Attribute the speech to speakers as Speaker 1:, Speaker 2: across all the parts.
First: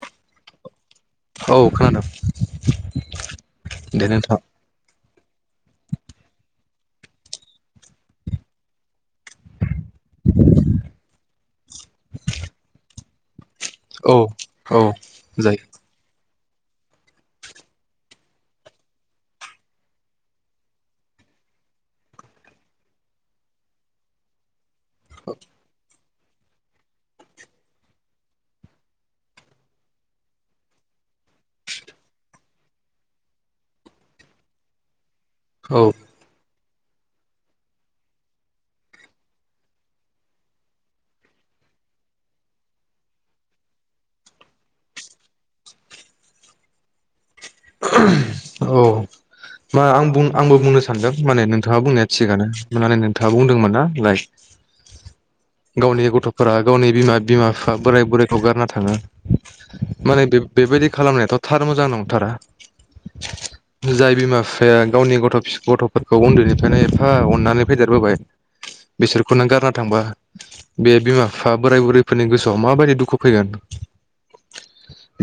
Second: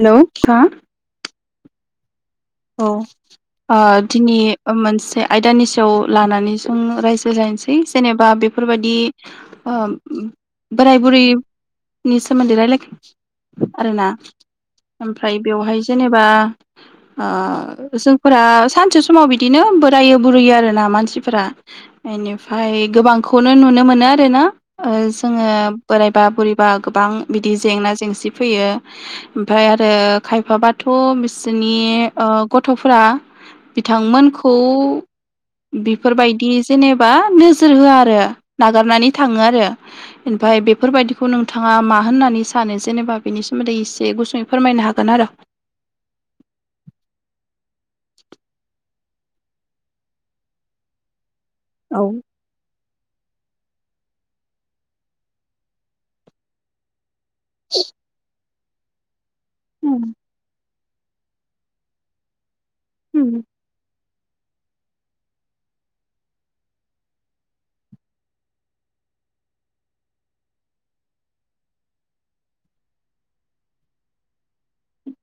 Speaker 1: Hello हो।
Speaker 2: औ खोनादों
Speaker 1: औ ओ
Speaker 2: दे नोंथां
Speaker 1: दिनै मोनसे आयदानि सायाव लानानै उम रायजो लासै जेनेबा बेफोरबायदि ओहोम ओ बोराय बुरै नि सोमोन्दै रायलाय आरोना
Speaker 2: औ औ
Speaker 1: ओमफ्राय
Speaker 2: जायो
Speaker 1: बेवहाय जेनेबा ओ जोंफोरा सानसे समाव बिदिनो बोरायो बुरैयो आरोना मानसिफोरा बेनिफ्राय गोबांखौनो नुनो मोनो आरोना ओ जोङो बोराय बा बोरैबा गोबां बिदि जेंना जेंसि फैयो ओमफाय आरो खायफाबाथ' बिसिनि ओ गथ'फोरा बिथांमोनखौ
Speaker 2: औ
Speaker 1: बेफोरबायदि जेनेबा नोजोर होआ आरो नागारनानै थाङो आरो ओमफाय बेफोरबायदिखौ नोंथाङा मा होननानै सानो जेनेबा बेनि सोमोन्दै एसे गुसुङै फोरमायनो हागोन आरो
Speaker 2: औ मा आं बुं आंबो बुंनो सानदों माने नोंथाङा
Speaker 1: औ
Speaker 2: बुंनाया थिगानो। होननानै नोंथाङा बुंदोंमोन ना बिबाय गावनि गथफोरा गावनि बिमा बिमा बिफा बोराय बुरैखौ गारना थाङो। माने बेब बेबायदि खालामनायाथ थार मोजां नंथारा। [unintelligible]
Speaker 1: होम
Speaker 2: जाय बिमा बिफाया गावनि गथ फि गथफोरखौ उन्दैनिफ्रायनो एफा अननानै फैदेरबोबाय बिसोरखौ नों गारना थांबा बे बिमा बिफा बोराय बुरैफोरनि गोसोआव माबायदि दुखु फैगोन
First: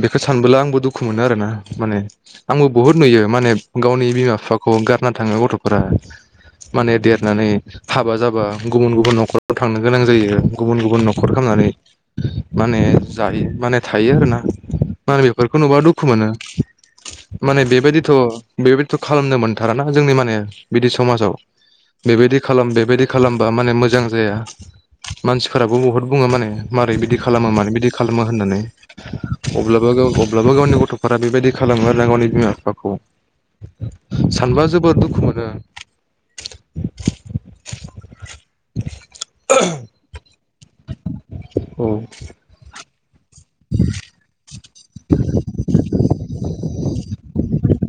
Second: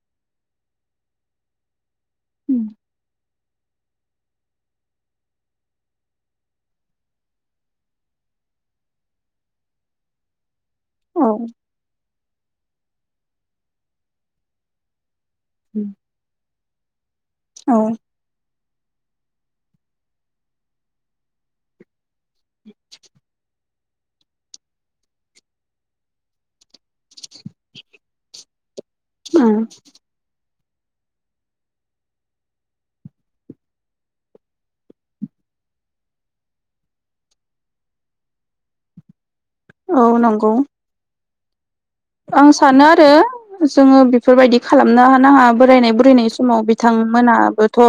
Speaker 2: बेखौ सानबोला आंबो दुखु मोनो आरोना माने आंबो बहुत नुयो माने गावनि बिमा बिफाखौ गारना थाङो गथफोरा माने देरनानै हाबा जाबा गुबुन गुबुन नखराव थांनो गोनां जायो। गुबुन गुबुन नखर
Speaker 1: औ
Speaker 2: खामनानै माने जायो माने थायो आरोना। आं इफोरखौ दुखु मोनो। माने
Speaker 1: औ
Speaker 2: बेबायदिथ। बेबायदिथ खालामनो मोनथारा ना जोंनि माने बिदि समाजाव। बेबायदि खालाम बेबायदि खालामबा माने मोजां मोजां जाया मानसिफोराबो बुहुत बुङो माने मारै बिदि खालामा मानो बिदि खालामा होननानै अब्लाबो गाव अब्ला बो गावनि गथफोरा बेबायदि खालामो आरोना गावनि बिमा बिफाखौ सानबा जोबोर दुखु मोनो [inaudible]
Speaker 1: औ नंगौ।
Speaker 2: [inaudible]
Speaker 1: आं सानो आरो। जोङो बेफोरबायदि खालामनो नाङा बोरायनाय बुरैनाय समाव बिथांमोनाबोथ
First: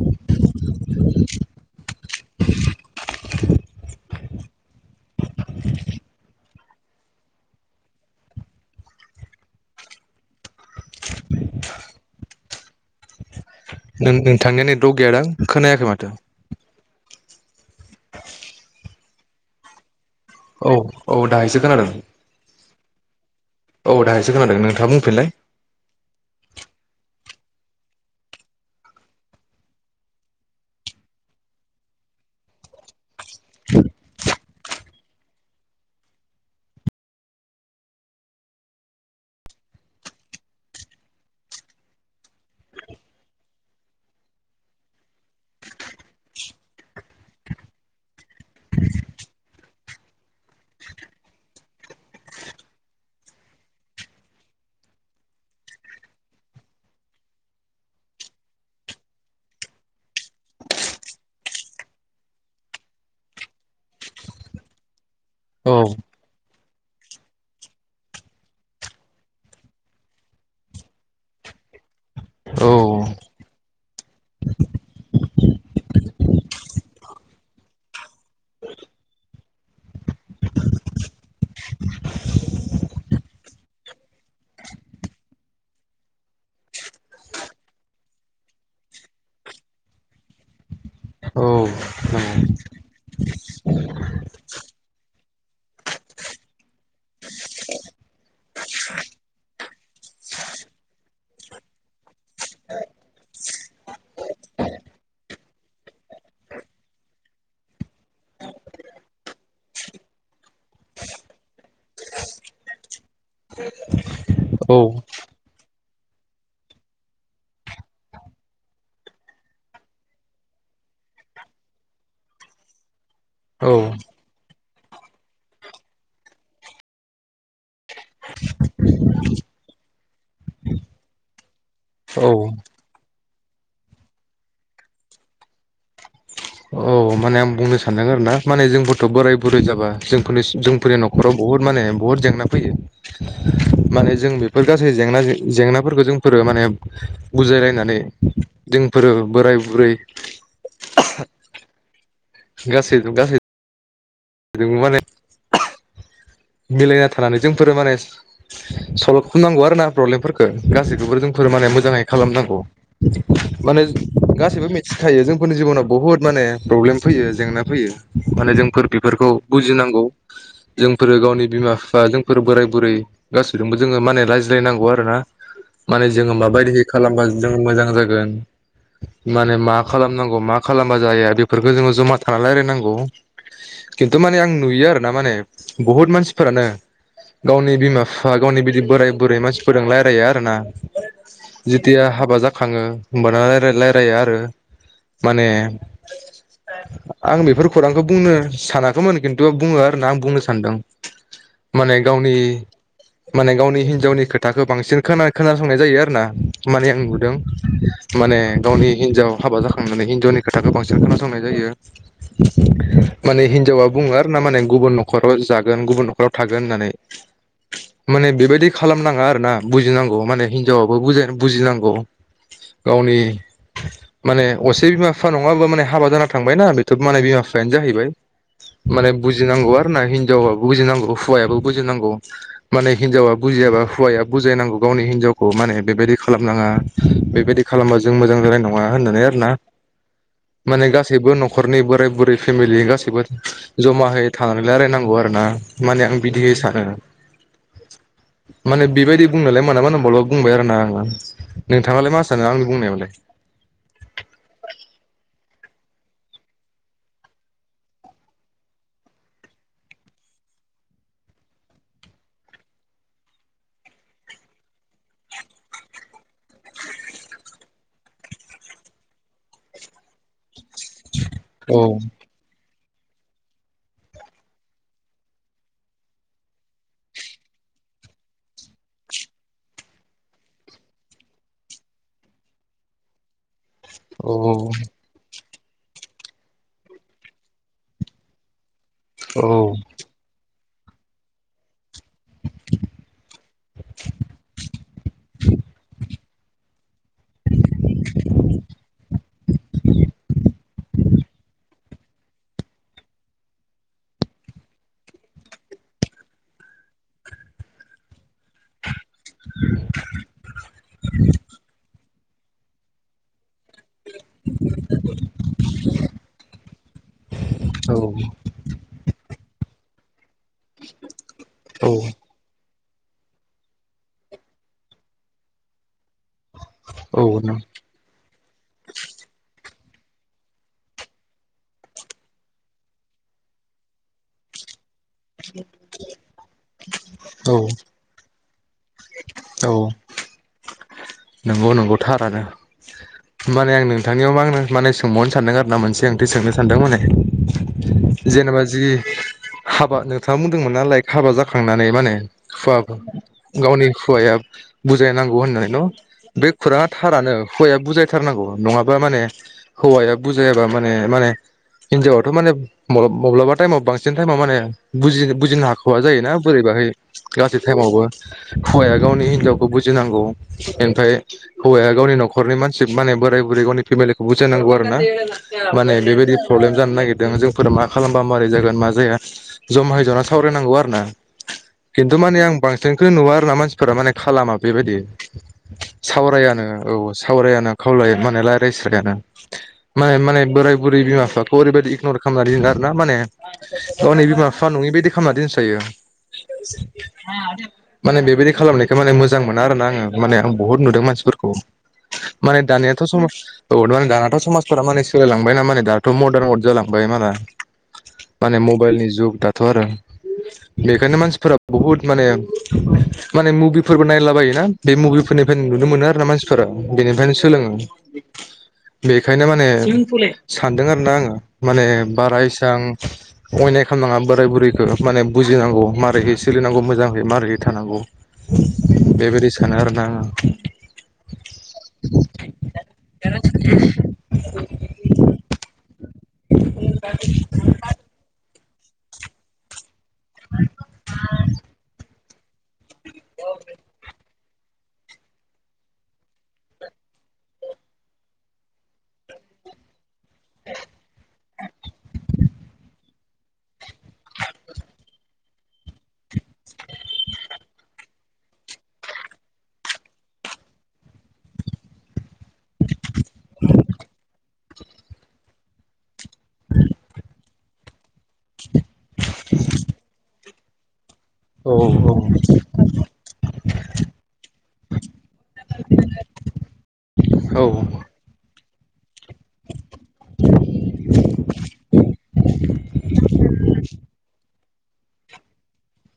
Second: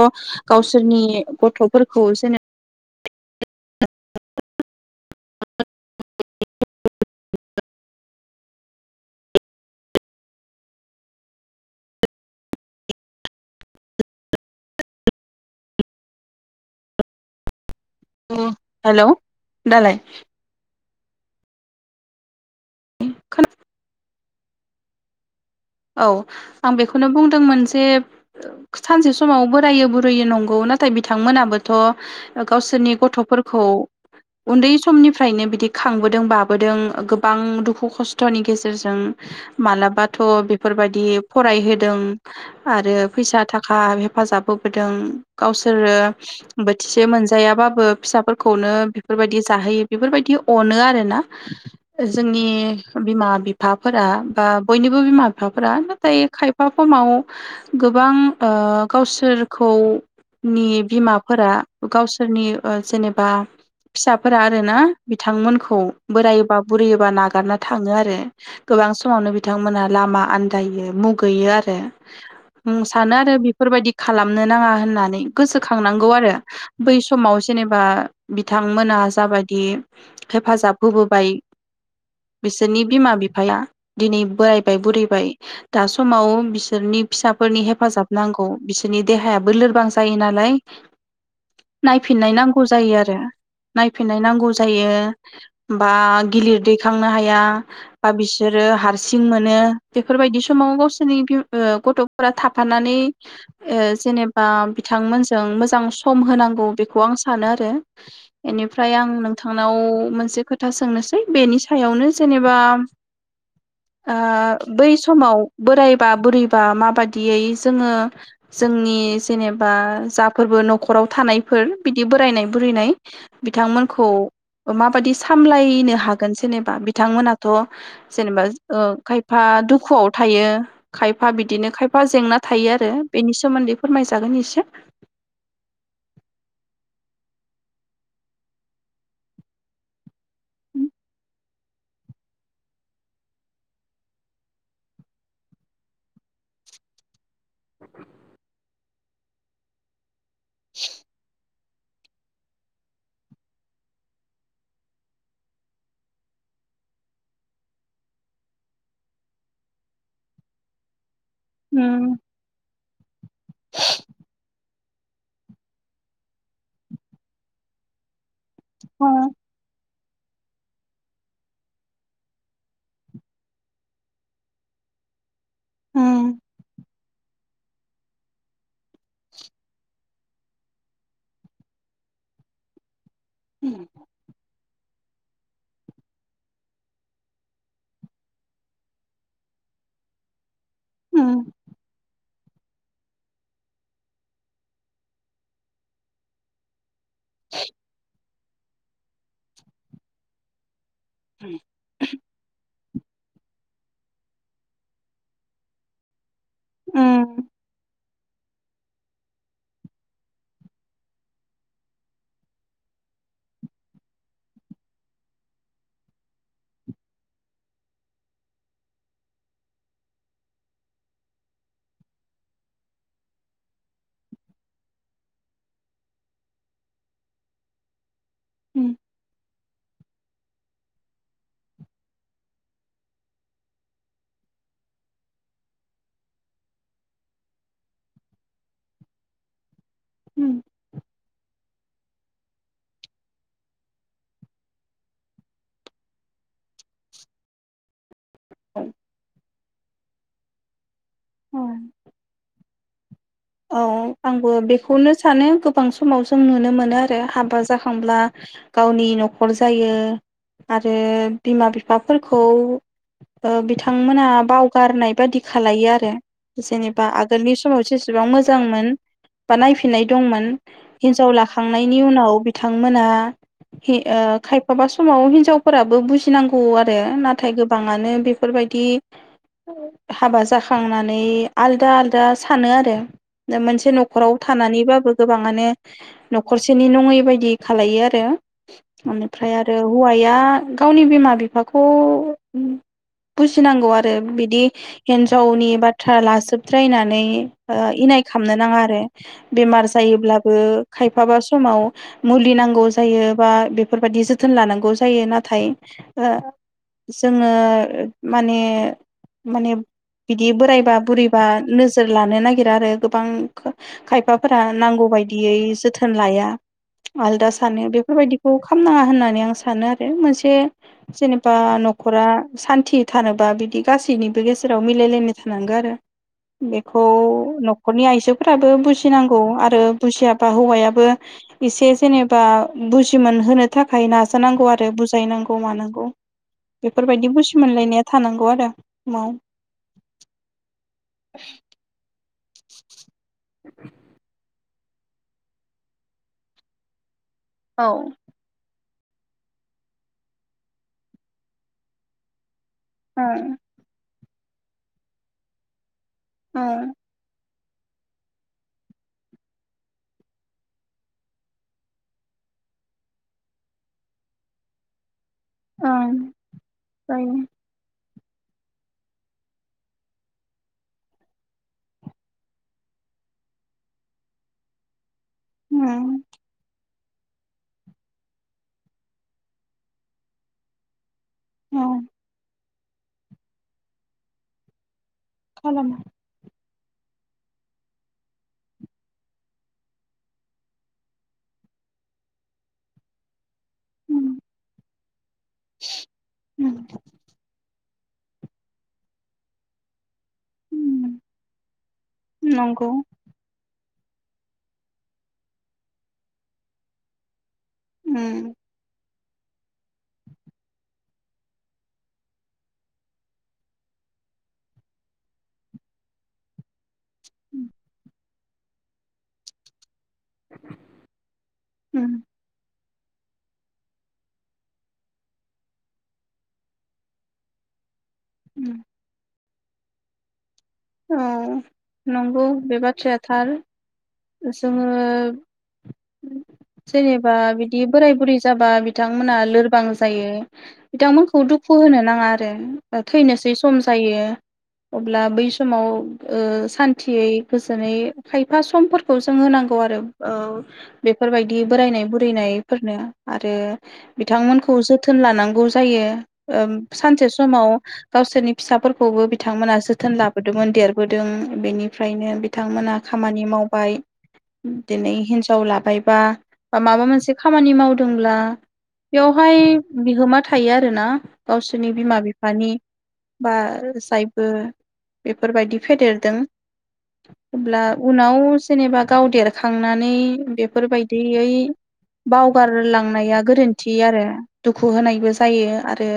Speaker 1: गावसोरनि गथफोर
Speaker 2: [inaudible] [inaudible] [inaudible]
Speaker 1: [unintelligible]
Speaker 2: [inaudible] नों नोंथांनिया नेट अवार्क गैयादां खोनायाखै माथो।
Speaker 1: [inaudible] हेलौ दालाय।
Speaker 2: औ औ दा एसे खोनादों।
Speaker 1: [unintelligible]
Speaker 2: अ दा एसे खोनादों नोंथाङा बुंफिनलाय।
Speaker 1: औ आं बेखौनो बुंदोंमोन जे सानसे समाव बोरायो बुरैयो नंगौ नाथाय बिथांमोनाबोथ गावसोरनि गथ फोरखौ। उन्दै समनिफ्रायनो बिदि खांबोदों बाबोदों गोबां दुखु खस्थनि गेजेरजों मालाबाथ बे फोरबायदि फरायहोदों आरो फैसा थाखा हेफाजाब होबोदों गावसोरो बोथिसे मोनजायाबाबो फिसाफोरखौनो बेफोरबायदि जाहोयो बेफोरबायदि अनो आरो ना जोंनि बिमा बिफाफोरा बा बयनिबो बिमा बि फाफोरा नाथाय खायफा समाव गोबां ओ गावसोरखौनि बिमाफोरा गावसोरनि ओ जेनेबा फिसाफोरा आरो ना।
Speaker 2: औ
Speaker 1: बिथांमोनखौ बोरायबा। बुरियोबा नागारना थाङो आरो गोबां समावनो बिथांमोनहा लामा। आनदायो मुगैयो
Speaker 2: औ
Speaker 1: आरो सानो आरो बेफोरबायदि खालामनो नाङा होननानै गोसोखांनांगौ आरो बै समाव जेनेबा बिथांमोना जाबायदि हेफाजाब होबोबाय बिसोरनि बिमा बिफाया दिनै बोरायबाय बुरै बाय दा समाव बिसोरनि फिसाफोरनि हेफाजाब नांगौ बिसोरनि देहायाबो लोरबां जायो नालाय नायफिननाय
Speaker 2: नंगौ
Speaker 1: नांगौ जायो आरो नायफिननाय नांगौ जायो बा गिलिर दैखांनो हाया बा बिसोरो हारसिं मोनो। बेफोरबायदि समाव गावसोरनि बि ओ गथफोरा थाफानानै ओ जेनेबा बिथांमोनजों मोजां सम होनांगौ बेखौ आं सानो आरो इनिफ्राय आं नोंथांनाव मोनसे खोथा सोंनोसै बेनि सायावनो जेनेबा। बै समाव। बोरायबा बुरैबा माबादियै जोङो जोंनि जेनेबा जाफोरबो नखराव थानायफोर बिदि बोरायनाय बुरैनाय
Speaker 2: औ
Speaker 1: बिथांमोनखौ माबादि सामलायनो हागोन जेनेबा बिथांमोनाथ जेनेबा ओ खाय फा दुखुआव थायो खायफा बिदिनो खायफा
Speaker 2: औ
Speaker 1: जेंना थायो आरो बेनि सोमोन्दै फोरमायजागोन एसे।
Speaker 2: औ माने आं बुंनो सानदों आरो ना माने जोंफोरथ बोराय बुरै जाबा जोंफोरनि
Speaker 1: उम
Speaker 2: जोंफोरनि नखराव बहुद माने बुहुद जेंना फैयो माने जों बेफोर गासै जेंना जेंनाफोरखौ जोंफोरो माने बुजायलायनानै जोंफोरो बोराय बुरै।
Speaker 1: [inaudible]
Speaker 2: गास गास। माने। मिलायना थानानै जोंफोरो माने सल्भ खालामनांगौ आरो ना प्रब्लेमफोरखौ गासैखौबो जों। फोरमान मोजाङै
Speaker 1: उम
Speaker 2: खालामनांगौ। [inaudible] माने गासिबो। सिखायो जोंफोरनि जिबनाव बुहुद माने प्रब्लेम फैयो जेंना फैयो। माने जोंफोर बेफोरखौ बुजिनांगौ। जों। फोरो गावनि बिमा बिफा जोंफोर बोराय बुरै गासैजोंबो जोङो माने रायज्लायनांगौ आरो ना माने जोङो
Speaker 1: उम
Speaker 2: माबायदिहै खालामबा जोङ मोजां जागोन माने मा खालामनांगौ मा खालामबा जाया बेफोरखौ जोङो जमा थाना रायज्लायनांगौ।
Speaker 1: उम
Speaker 2: खिन्थु माने आं। नुयो आरो ना माने। बुहुद मानसिफोरानो गावनि बिमा बिफा गावनि बिदि बोराय बुरै मानसिफोरजों रायलाया आरो ना।
Speaker 1: उम
Speaker 2: जिथिया। हाबा जाखाङो होमबाना राय रायलायो आरो माने। आं बेफोर खौरांखौ बुंनो। सानाखैमोन खिन्थु बुङो आरो आं बुंनोसै। सान्दों। माने गावनि। माने गावनि हिनजावनि खोथाखो बांसिन खोना खोनासंनाय जायो आरो ना। माने आं नुदों। माने गावनि हिनजाव हाबा जाखांनानै हिनजावनि खोथाखौ बांसिन खोनासंनाय जायो माने हिनजावा बुङो आरो ना माने गुबुन नख खराव जागोन गुबुन नखराव थागोन होननानै माने बेबायदि खालामनाङा आरोना बुजिनांगौ माने हिनजावाबो बुजायनो बुजिनांगौ गावनि माने असे बिमा बिफा नङाबा माने हाबा जाना थांबायनाा बेथ माने बिमा बिफायानो जाहैबाय माने बुजिनांगौआ। ना हिनजावाब बुजिनांगौ हौवायाबो बुजिनांगौ माने हिनजावा बुजियाबा हौवाया बुजायनांगौ गावनि हिनजावखौ माने बेबायदि खालामनाङा बेबायदि खालामबा जों मोजां जानाय नङा होननानै आरो ना।
Speaker 1: उम
Speaker 2: माने गासै। गासैबो नख'रनि बोराय बुरै फेमिलि गासैबो जमाहै थानानै रायलायनांगौ आरोना माने आं बिदि सानो माने बेबायदि बुंनोलाय [unintelligible] बुंबाय आरो ना आङो
Speaker 1: उम
Speaker 2: नोंथाङालाय मा सानो आंनि बुंनायावलाय
Speaker 1: औ आंबो बेखौनो सानो गोबां समाव जों नुनो मोनो आरो हाबा जाखांब्ला गावनि नख'र जायो आरो बिमा बिफाफोरखौ ओ बिथांमोना बावगारनाय बादि खालायो आरो जेनेबा आगोलनि समाव जेसेबां मोजांमोन बा नायफिननाय दंमोन हिनजाव
Speaker 2: औ
Speaker 1: लाखांनायनि उनाव बिथां बिथांमोना हि ओ खायफाबा समाव हिनजावफोराबो बुजिनांगौ आरो नाथाय गोबाङानो बेफोरबायदि हाबा जाखांना नै आलदा आलदा सानो आरो जों मोनथि बे
Speaker 2: औ
Speaker 1: नख'राव थानानैबाबो गोबाङानो नख'रसेनि नङै बायदि खालायो आरो एनिफ्राय
Speaker 2: औ
Speaker 1: आरो हौवाया गावनि बिमा बिफाखौ बुजिनांगौ आरो बिदि हिन्जावनि बा थ्रा लासोबद्रायनानै ओ इनाय खामनो नाङा आरो बेमार जायोब्लाबो खायफाबा समाव मुलि नांगौ जायो बा बेफोरबायदि जोथोन लानांगौ जायो नाथाय ओ जोङो माने माने बिदि बोराय बुरैबा नोजो जोर लानो नागिरा आरो गोबां खायफाफोरा नांगौ बायदियै जोथोन लाया आलदा सानो
Speaker 2: औ
Speaker 1: बेफोरबायदिखौ खालामनाङा होननानै आं सानो आरो [unintelligible] ए जेनेबा
Speaker 2: औ
Speaker 1: नख'रा सान थि थानोबा बिदि गासैनिबो गेजेराव मिलायलायनाय नांगौ आरो। बेखौ
Speaker 2: औ नों
Speaker 1: नख'रनि आइजोफोराबो बुजिनांगौ आरो बुजियाबा हौवायाबो एसे जेनेबा बुजिमोनहोनो थाखाय नाजानांगौ आरो बु बुजायनांगौ मानांगौ बेफोरबायदि बुजि
Speaker 2: औ
Speaker 1: मोनलायनाया थानांगौ आरो। समाव
Speaker 2: औ। नंगौ नंगौ थारानो। [inaudible] होनबानिया आं नोंथांनियाव मानो। माने सोंबावनो सानदों आरोना मोनसे ओंथि सोंनो सानदों माने।
Speaker 1: औ
Speaker 2: जेनेबा जि हाबा नोंथाङा बुंदोंमोनि लायक हाबा जाखांनानै माने। हुवा गावनि हुवाया बुजायनांगौ होननानै न बे खुराङा थारानो। हुवाया बुजायथारनांगौ नङाबा माने हौवाया बुजायाबा माने माने हिनजावथ' माने माब्लाबा टाइमाव बांसिन टाइमाव माने बुजि बुजिनो
Speaker 1: औ
Speaker 2: हाख'वा जायोना बोरैबाहाय
Speaker 1: जायो
Speaker 2: गासै टाइमावबो हौवाया गावनि हिनजावखौ बुजिनांगौ। [unintelligible] ओमफ्राय हौवाया गावनि न'खरनि मानसि माने बोराय बुरै गावनि फेमिलिखौ बुजायनांगौ आरो ना। माने
Speaker 1: उम
Speaker 2: बेबायदि प्रब्लेम जानो नागिरदों। जोंफोरा मा खालामबा माबारै जागोन मा जाया ज'मायै जना सावरायनांगौ आरो ना।
Speaker 1: औ
Speaker 2: खिनथु माने आं बां खौनो नुवा आरो ना मानसिफोरा माने खालामा बेबायदि।
Speaker 1: खालामो
Speaker 2: सावराया नो। औ सावरायानो खावलाया माने रायज्लायस्रायानो माने माने बोराय बुरै बिमा बिफाखौ ओरैबायदि इगनर खालामनानै दोनो आरोना माने। हनै
Speaker 1: उम
Speaker 2: बिमा बिफा नङै बायदि खालामना दोनस्रायो।
Speaker 1: उम
Speaker 2: माने बेबायदि खालामनायखौ माने मोजां मोना आरो ना आङो माने। बहुद नुदों
Speaker 1: उम
Speaker 2: मानसिफोरखौ माने
Speaker 1: नंगौ
Speaker 2: दानियाथ' सम औ वद माने दानाथ समाजफोरा माने सोलायलांबायनाा माने दाथ मदार्न वर जालांबाय माला
Speaker 1: उम
Speaker 2: माने मबाइल नि जुग। दाथ' आरो बेखायनो मानसिफोरा बुहुत माने माने मुभिफोरबो नायलाबायोना बे मुभि फोरनिफ्राय नुनो मोनो आरो ना मानसिफोरा। बेनिफ्रायनो सोलोङो। बेखायनो माने [unintelligible] सानदों आरो ना आङो माने
Speaker 1: उम उम
Speaker 2: बारा इसां अयनाय खालामनाङा बोराय बुरैखौ माने बुजिनांगौ मारै सोलिनांगौ मोजाङै मारै थानांगौ। बेबादि सानो आरोना आं। [inaudible]
Speaker 1: औ नंगौ बे बाथ्राया थार। जोङो जेनेबा बिदि बोराय बुरै जाबा बिथांमोना लोरबां जायो बिथांमोनखौ दुखु होनो नाङा आरो। जों थैनोसै सम जायो। अब्ला बै समाव ओ सान्थियै गोजोनै खायफा समफोर खौ जों होनांगौ आरो, औ बेफोरबायदि बोरायनाय बुरैनायफोरनो आरो बिथांमोनखौ जोथोन लानां गौ जायो, ओ सानसे समाव गावसोरनि फिसाफोरखौबो बिथांमोना जोथोन लाबोदोंमोन देरबोदों बेनिफ्रायनो बिथांमोना खामानि मावबाय। दिनै हिन्जाव लाबायबा, बा माबा मोनसे, खामानि मावदोंब्ला बेवहाय बिहोमा थायो आरो ना,
Speaker 2: औ
Speaker 1: गावसोरनि बिमा बिफानि बा जायफोर बेफोरबायदि फेदेरदों
Speaker 2: औ
Speaker 1: अब्ला उनाव जेनेबा गाव देरखांनानै बेफोरबायदियै बावगारलांनाया गोरोन्थि आरो दुखु होनायबो जायो आरो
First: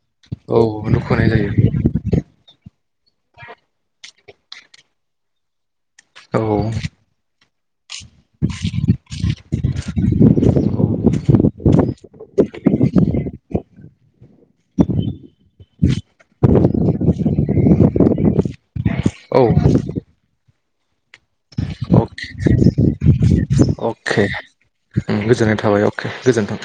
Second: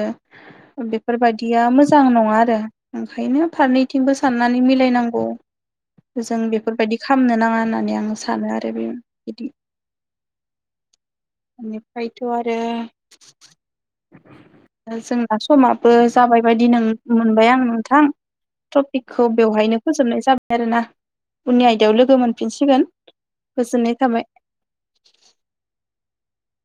Speaker 2: औ
Speaker 1: बे
Speaker 2: दुखुनाय जायो
Speaker 1: बेफोरबायाददिया मोजां नङा आरो, ओंखायनो फारनैथिंबो साननानै मिलायनांगौ, जों
Speaker 2: औ
Speaker 1: बेफोरबायदि खा होनाङा होन्नानै आं सानो आरो बे बिदि बेनिफ्रायथ' आरो जोंना समाबो जाबाय बादि मोन मोनबाय आं नोंथां टपिकखौ
Speaker 2: औ
Speaker 1: बेवहायनो फोजोबनाय जाबाय, आरोना। उननि आयदायाव लोगो
Speaker 2: अक
Speaker 1: मोनफिनसिगोन
Speaker 2: अक
Speaker 1: गोजोननाय थाबाय
Speaker 2: अके गोजोननाय थाबाय अके गोजोन्थों।